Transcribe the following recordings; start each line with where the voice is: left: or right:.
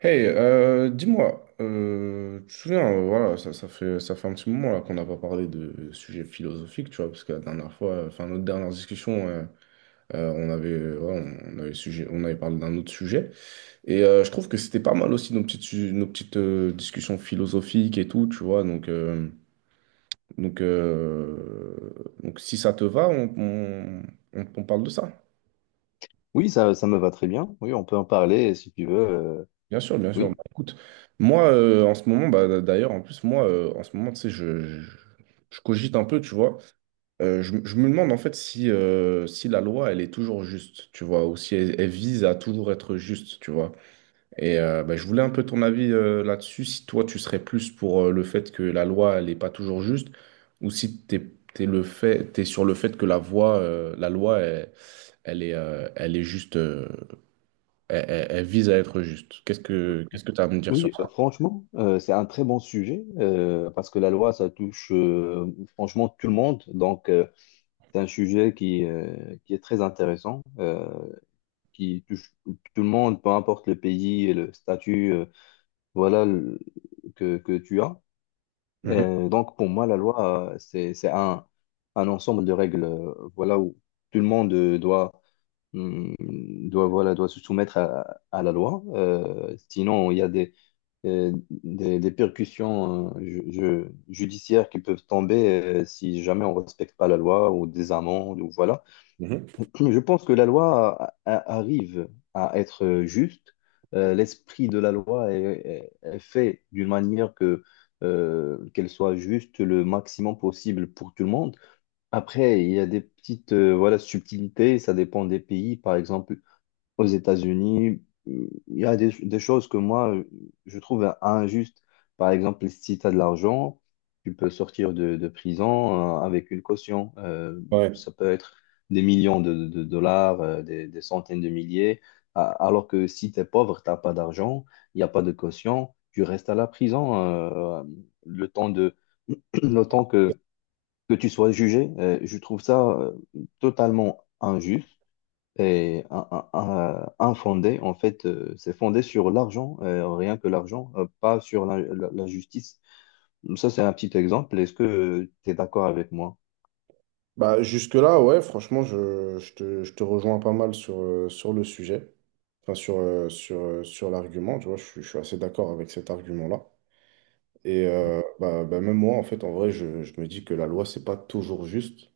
right: Hey, dis-moi, tu te souviens, voilà, ça fait un petit moment là qu'on n'a pas parlé de sujets philosophiques, tu vois, parce que la dernière fois, enfin notre dernière discussion, on avait, voilà, on avait parlé d'un autre sujet, et je trouve que c'était pas mal aussi nos petites, nos petites discussions philosophiques et tout, tu vois, donc, donc, euh, donc si ça te va, on parle de ça.
left: Oui, ça me va très bien. Oui, on peut en parler si tu veux.
right: Bien sûr, bien sûr. Bah,
left: Oui,
right: écoute, moi, en ce moment, bah, d'ailleurs, en plus, moi, en ce moment, tu sais, je cogite un peu, tu vois. Je me demande, en fait, si, si la loi, elle est toujours juste, tu vois, ou si elle, elle vise à toujours être juste, tu vois. Et bah, je voulais un peu ton avis là-dessus, si toi, tu serais plus pour le fait que la loi, elle n'est pas toujours juste, ou si t'es, t'es sur le fait que la loi, elle, elle est juste, elle vise à être juste. Qu'est-ce que tu as à me dire sur.
left: oui, franchement, c'est un très bon sujet parce que la loi, ça touche franchement tout le monde. C'est un sujet qui est très intéressant, qui touche tout le monde, peu importe le pays et le statut, voilà, que tu as.
right: Mhm.
left: Pour moi, la loi, c'est un ensemble de règles, voilà, où tout le monde doit hum, doit se soumettre à la loi. Sinon, il y a euh, des percussions judiciaires qui peuvent tomber si jamais on ne respecte pas la loi ou des amendes ou voilà.
right: Mhm.
left: Je pense que la loi arrive à être juste. L'esprit de la loi est fait d'une manière que qu'elle soit juste le maximum possible pour tout le monde. Après, il y a des petites voilà, subtilités, ça dépend des pays. Par exemple, aux États-Unis, il y a des choses que je trouve injustes. Par exemple, si tu as de l'argent, tu peux sortir de prison avec une caution.
right: Ouais.
left: Ça peut être des millions de dollars, euh, des centaines de milliers. Alors que si tu es pauvre, tu n'as pas d'argent, il n'y a pas de caution, tu restes à la prison le temps le temps que tu sois jugé. Je trouve ça totalement injuste. Et un en fait, c'est fondé sur l'argent, rien que l'argent, pas sur la justice. Ça, c'est un petit exemple. Est-ce que tu es d'accord avec moi?
right: Bah, jusque-là, ouais, franchement, je te rejoins pas mal sur, sur le sujet, enfin, sur l'argument, tu vois, je suis assez d'accord avec cet argument-là. Et bah, même moi, en fait, en vrai, je me dis que la loi, c'est pas toujours juste,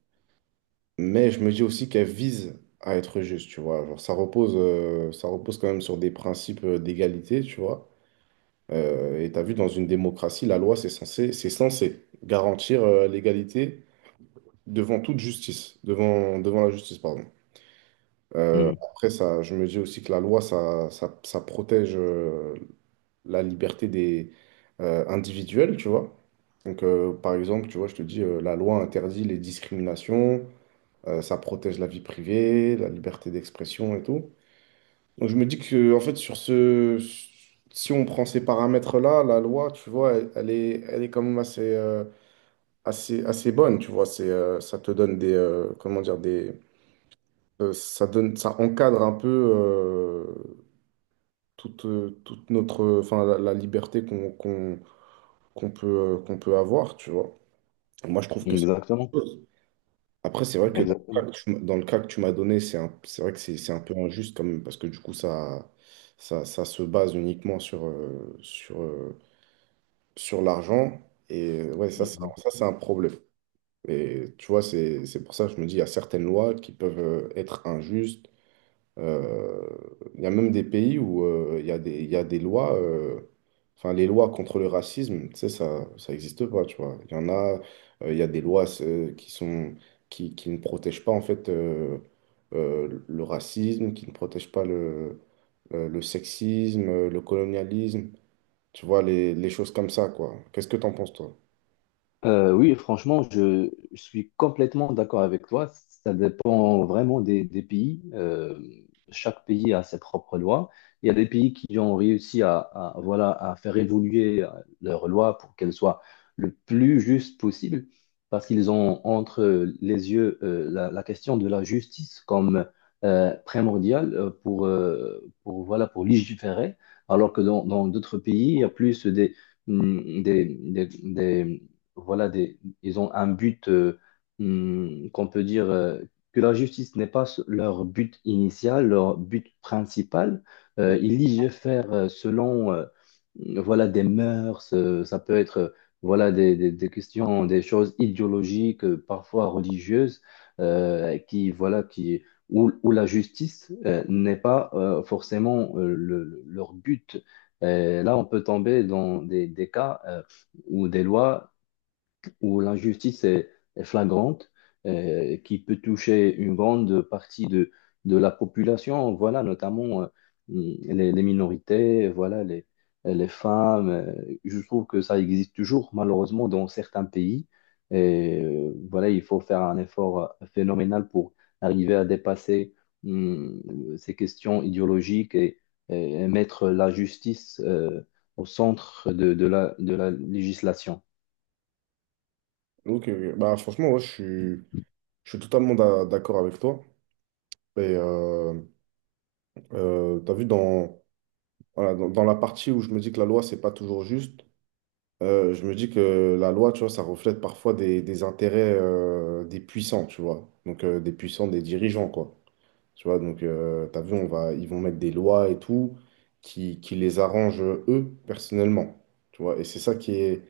right: mais je me dis aussi qu'elle vise à être juste, tu vois. Genre, ça repose quand même sur des principes d'égalité, tu vois. Et tu as vu, dans une démocratie, la loi, c'est censé garantir l'égalité devant toute justice, devant la justice, pardon.
left: Mm.
right: Après, ça, je me dis aussi que la loi, ça protège la liberté des individuels, tu vois. Donc, par exemple, tu vois, je te dis, la loi interdit les discriminations, ça protège la vie privée, la liberté d'expression et tout. Donc, je me dis que, en fait, sur ce, si on prend ces paramètres-là, la loi, tu vois, elle est quand même assez, assez bonne, tu vois. C'est, ça te donne des, comment dire, des ça donne, ça encadre un peu toute, toute notre, enfin, la liberté qu'on peut avoir, tu vois. Moi, je trouve que c'est
left: Exactement,
right: une chose. Après, c'est vrai que dans le
left: exactement.
right: cas que tu, m- dans le cas que tu m'as donné, c'est vrai que c'est un peu injuste quand même, parce que du coup, ça se base uniquement sur, sur l'argent. Et ouais, ça,
left: Mmh.
right: ça, c'est un problème. Et tu vois, c'est pour ça que je me dis, il y a certaines lois qui peuvent être injustes. Euh, Il y a même des pays où il y a des, il y a des lois, enfin les lois contre le racisme, tu sais, ça n'existe pas, tu vois. Il y en a, il y a des lois qui sont, qui ne protègent pas en fait le racisme, qui ne protègent pas le, le sexisme, le colonialisme, tu vois, les choses comme ça, quoi. Qu'est-ce que t'en penses, toi?
left: Oui, franchement, je suis complètement d'accord avec toi. Ça dépend vraiment des pays. Chaque pays a ses propres lois. Il y a des pays qui ont réussi voilà, à faire évoluer leurs lois pour qu'elles soient le plus justes possible, parce qu'ils ont entre les yeux euh, la question de la justice comme primordiale euh, pour, voilà, pour légiférer, alors que dans d'autres pays, il y a plus des mm, des, des, des- voilà, des, ils ont un but qu'on peut dire que la justice n'est pas leur but initial, leur but principal.
right: Bon.
left: Ils légifèrent selon voilà, des mœurs, ça peut être voilà, des questions, des choses idéologiques, parfois religieuses, voilà, où la justice n'est pas forcément leur but. Là, on peut tomber dans des cas ou des lois où l'injustice est flagrante, qui peut toucher une grande partie de la population, voilà, notamment les minorités, voilà, les femmes. Je trouve que ça existe toujours, malheureusement, dans certains pays. Voilà, il faut faire un effort phénoménal pour arriver à dépasser hum, ces questions idéologiques et mettre la justice au centre de de la législation.
right: Ok, ok. Bah, franchement, ouais, je suis, d'accord avec toi. Et t'as vu dans voilà, dans, dans la partie où je me dis que la loi, c'est pas toujours juste, je me dis que la loi, tu vois, ça reflète parfois des intérêts des puissants, tu vois. Donc, des puissants, des dirigeants, quoi. Tu vois, donc, t'as vu, ils vont mettre des lois et tout qui les arrangent eux, personnellement. Tu vois, et c'est ça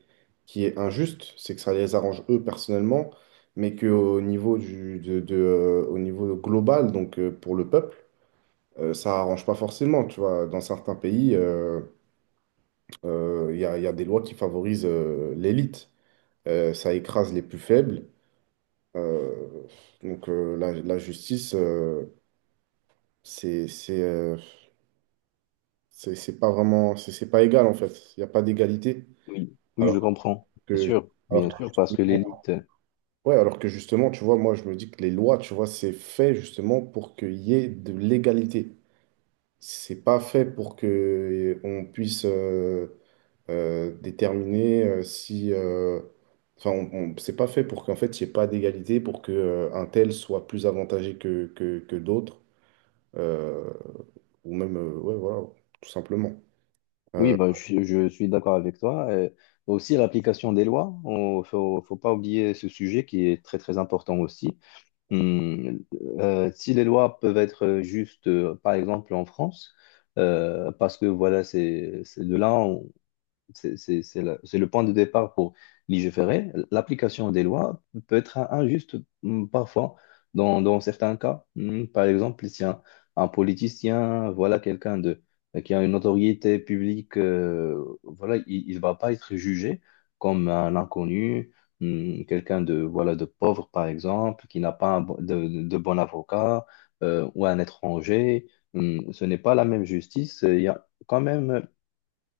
right: qui est injuste, c'est que ça les arrange eux, personnellement, mais qu'au niveau de, au niveau global, donc pour le peuple, ça arrange pas forcément, tu vois. Dans certains pays il y a des lois qui favorisent l'élite. Ça écrase les plus faibles. Euh, donc la, la justice, c'est, c'est, euh, c'est pas vraiment, c'est pas égal en fait. Il n'y a pas d'égalité.
left: Oui, oui, je
right: Alors
left: comprends,
right: que, alors
left: bien
right: que
left: sûr, parce que
right: justement,
left: l'élite,
right: ouais, alors que justement, tu vois, moi je me dis que les lois, tu vois, c'est fait justement pour qu'il y ait de l'égalité. C'est pas fait pour que on puisse déterminer si... enfin, c'est pas fait pour qu'en fait, il n'y ait pas d'égalité, pour que, un tel soit plus avantagé que, que d'autres. Euh, ou même, ouais, voilà, tout simplement.
left: oui,
right: Euh,
left: bah, je suis d'accord avec toi. Aussi, l'application des lois, faut pas oublier ce sujet qui est très, très important aussi. Hum, si les lois peuvent être justes, par exemple en France, parce que voilà, c'est de là, c'est le point de départ pour légiférer. L'application des lois peut être injuste parfois, dans certains cas. Mm, par exemple, si un, un politicien, voilà quelqu'un de, qui a une notoriété publique, voilà, il ne va pas être jugé comme un inconnu, mm, quelqu'un de, voilà, de pauvre, par exemple, qui n'a pas un de bon avocat, ou un étranger. Mm, ce n'est pas la même justice. Il y a quand même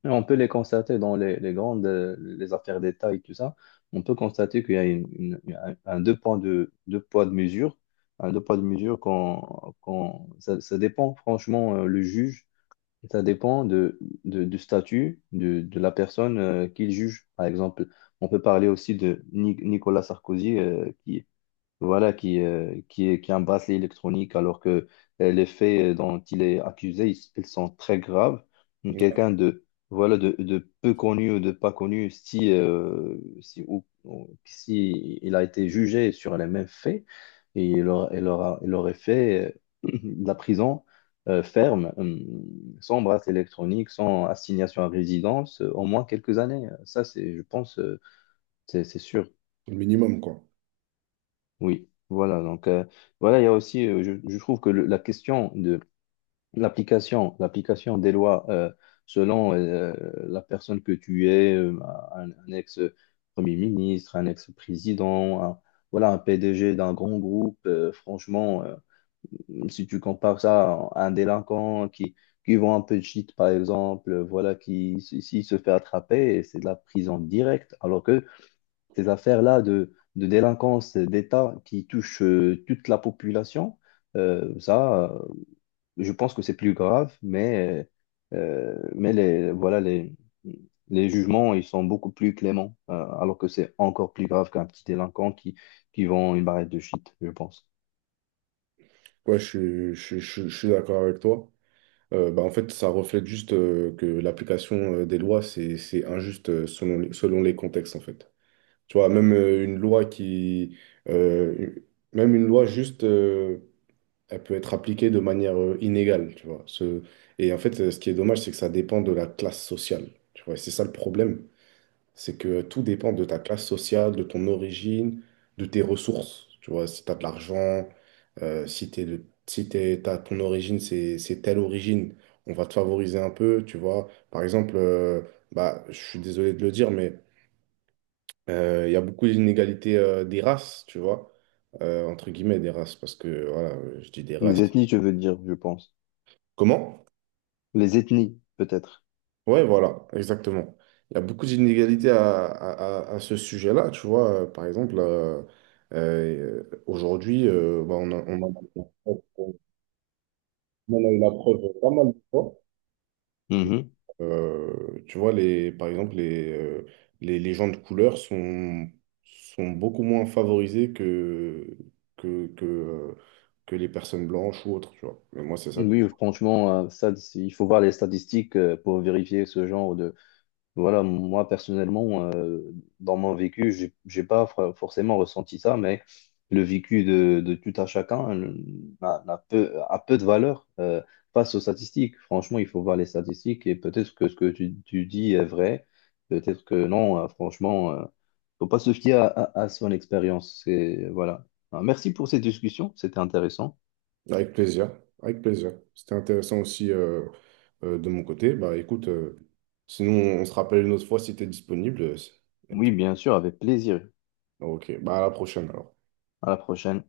left: et on peut les constater dans les grandes les affaires d'État et tout ça. On peut constater qu'il y a un deux deux poids de mesure. Un deux poids de mesure quand ça dépend franchement le juge. Ça dépend du statut de la personne qu'il juge. Par exemple, on peut parler aussi de Nicolas Sarkozy voilà, qui est un bracelet électronique, alors que les faits dont il est accusé, ils sont très graves. Donc,
right: non,
left: quelqu'un de, voilà, de peu connu ou de pas connu, si, si, ou- si il a été jugé sur les mêmes faits, et il aurait fait de la prison ferme, sans bracelet électronique, sans assignation à résidence, au moins quelques années. Ça, c'est, je pense, c'est sûr.
right: c'est le minimum, quoi.
left: Oui, voilà. Donc, voilà, il y a aussi, je trouve que la question de l'application des lois selon la personne que tu es, euh, un ex-premier ministre, un ex-président, voilà, un PDG d'un grand groupe, franchement, si tu compares ça à un délinquant qui vend un peu de shit, par exemple, si, s'il se fait attraper, c'est de la prison directe. Alors que ces affaires-là de délinquance d'État qui touchent toute la population, euh, ça, euh, je pense que c'est plus grave, mais les jugements, ils sont beaucoup plus cléments, alors que c'est encore plus grave qu'un petit délinquant qui vend une barrette de shit, je pense.
right: Ouais, je suis d'accord avec toi. Bah, en fait, ça reflète juste que l'application des lois, c'est injuste selon les contextes, en fait. Tu vois, euh, même une loi juste elle peut être appliquée de manière inégale, tu vois. Ce... et en fait, ce qui est dommage, c'est que ça dépend de la classe sociale, tu vois. Et c'est ça le problème, c'est que tout dépend de ta classe sociale, de ton origine, de tes ressources, tu vois. Si tu as de l'argent, si t'es de... si t'es- t'as- ton origine, c'est telle origine, on va te favoriser un peu, tu vois. Par exemple, je suis désolé de le dire, mais il y a beaucoup d'inégalités des races, tu vois. Entre guillemets, des races, parce que, voilà, je dis des races.
left: Les ethnies, je veux dire, je pense.
right: Comment?
left: Les ethnies, peut-être.
right: Ouais, voilà, exactement. Il y a beaucoup d'inégalités à ce sujet-là, tu vois. Par exemple, aujourd'hui, bah, on en a eu la preuve pas mal de fois.
left: Mhm.
right: Tu vois, les, par exemple, les gens de couleur sont, sont beaucoup moins favorisés que, que, que, euh, que les personnes blanches ou autres, tu vois. Mais moi, c'est ça. Que...
left: Oui, franchement, il faut voir les statistiques pour vérifier ce genre de, voilà, moi personnellement, dans mon vécu, j'ai pas forcément ressenti ça, mais le vécu de tout un chacun n'a peu, a peu de valeur face aux statistiques. Franchement, il faut voir les statistiques et peut-être que ce que tu dis est vrai, peut-être que non. Franchement, faut pas se fier à son expérience. C'est- voilà. Alors, merci pour cette discussion, c'était intéressant.
right: avec plaisir, avec plaisir. C'était intéressant aussi. Euh, de mon côté, bah écoute, sinon on se rappelle une autre fois si tu es disponible. Euh, et
left: Oui,
right: puis,
left: bien sûr, avec plaisir.
right: voilà. Ok, bah à la prochaine alors.
left: À la prochaine.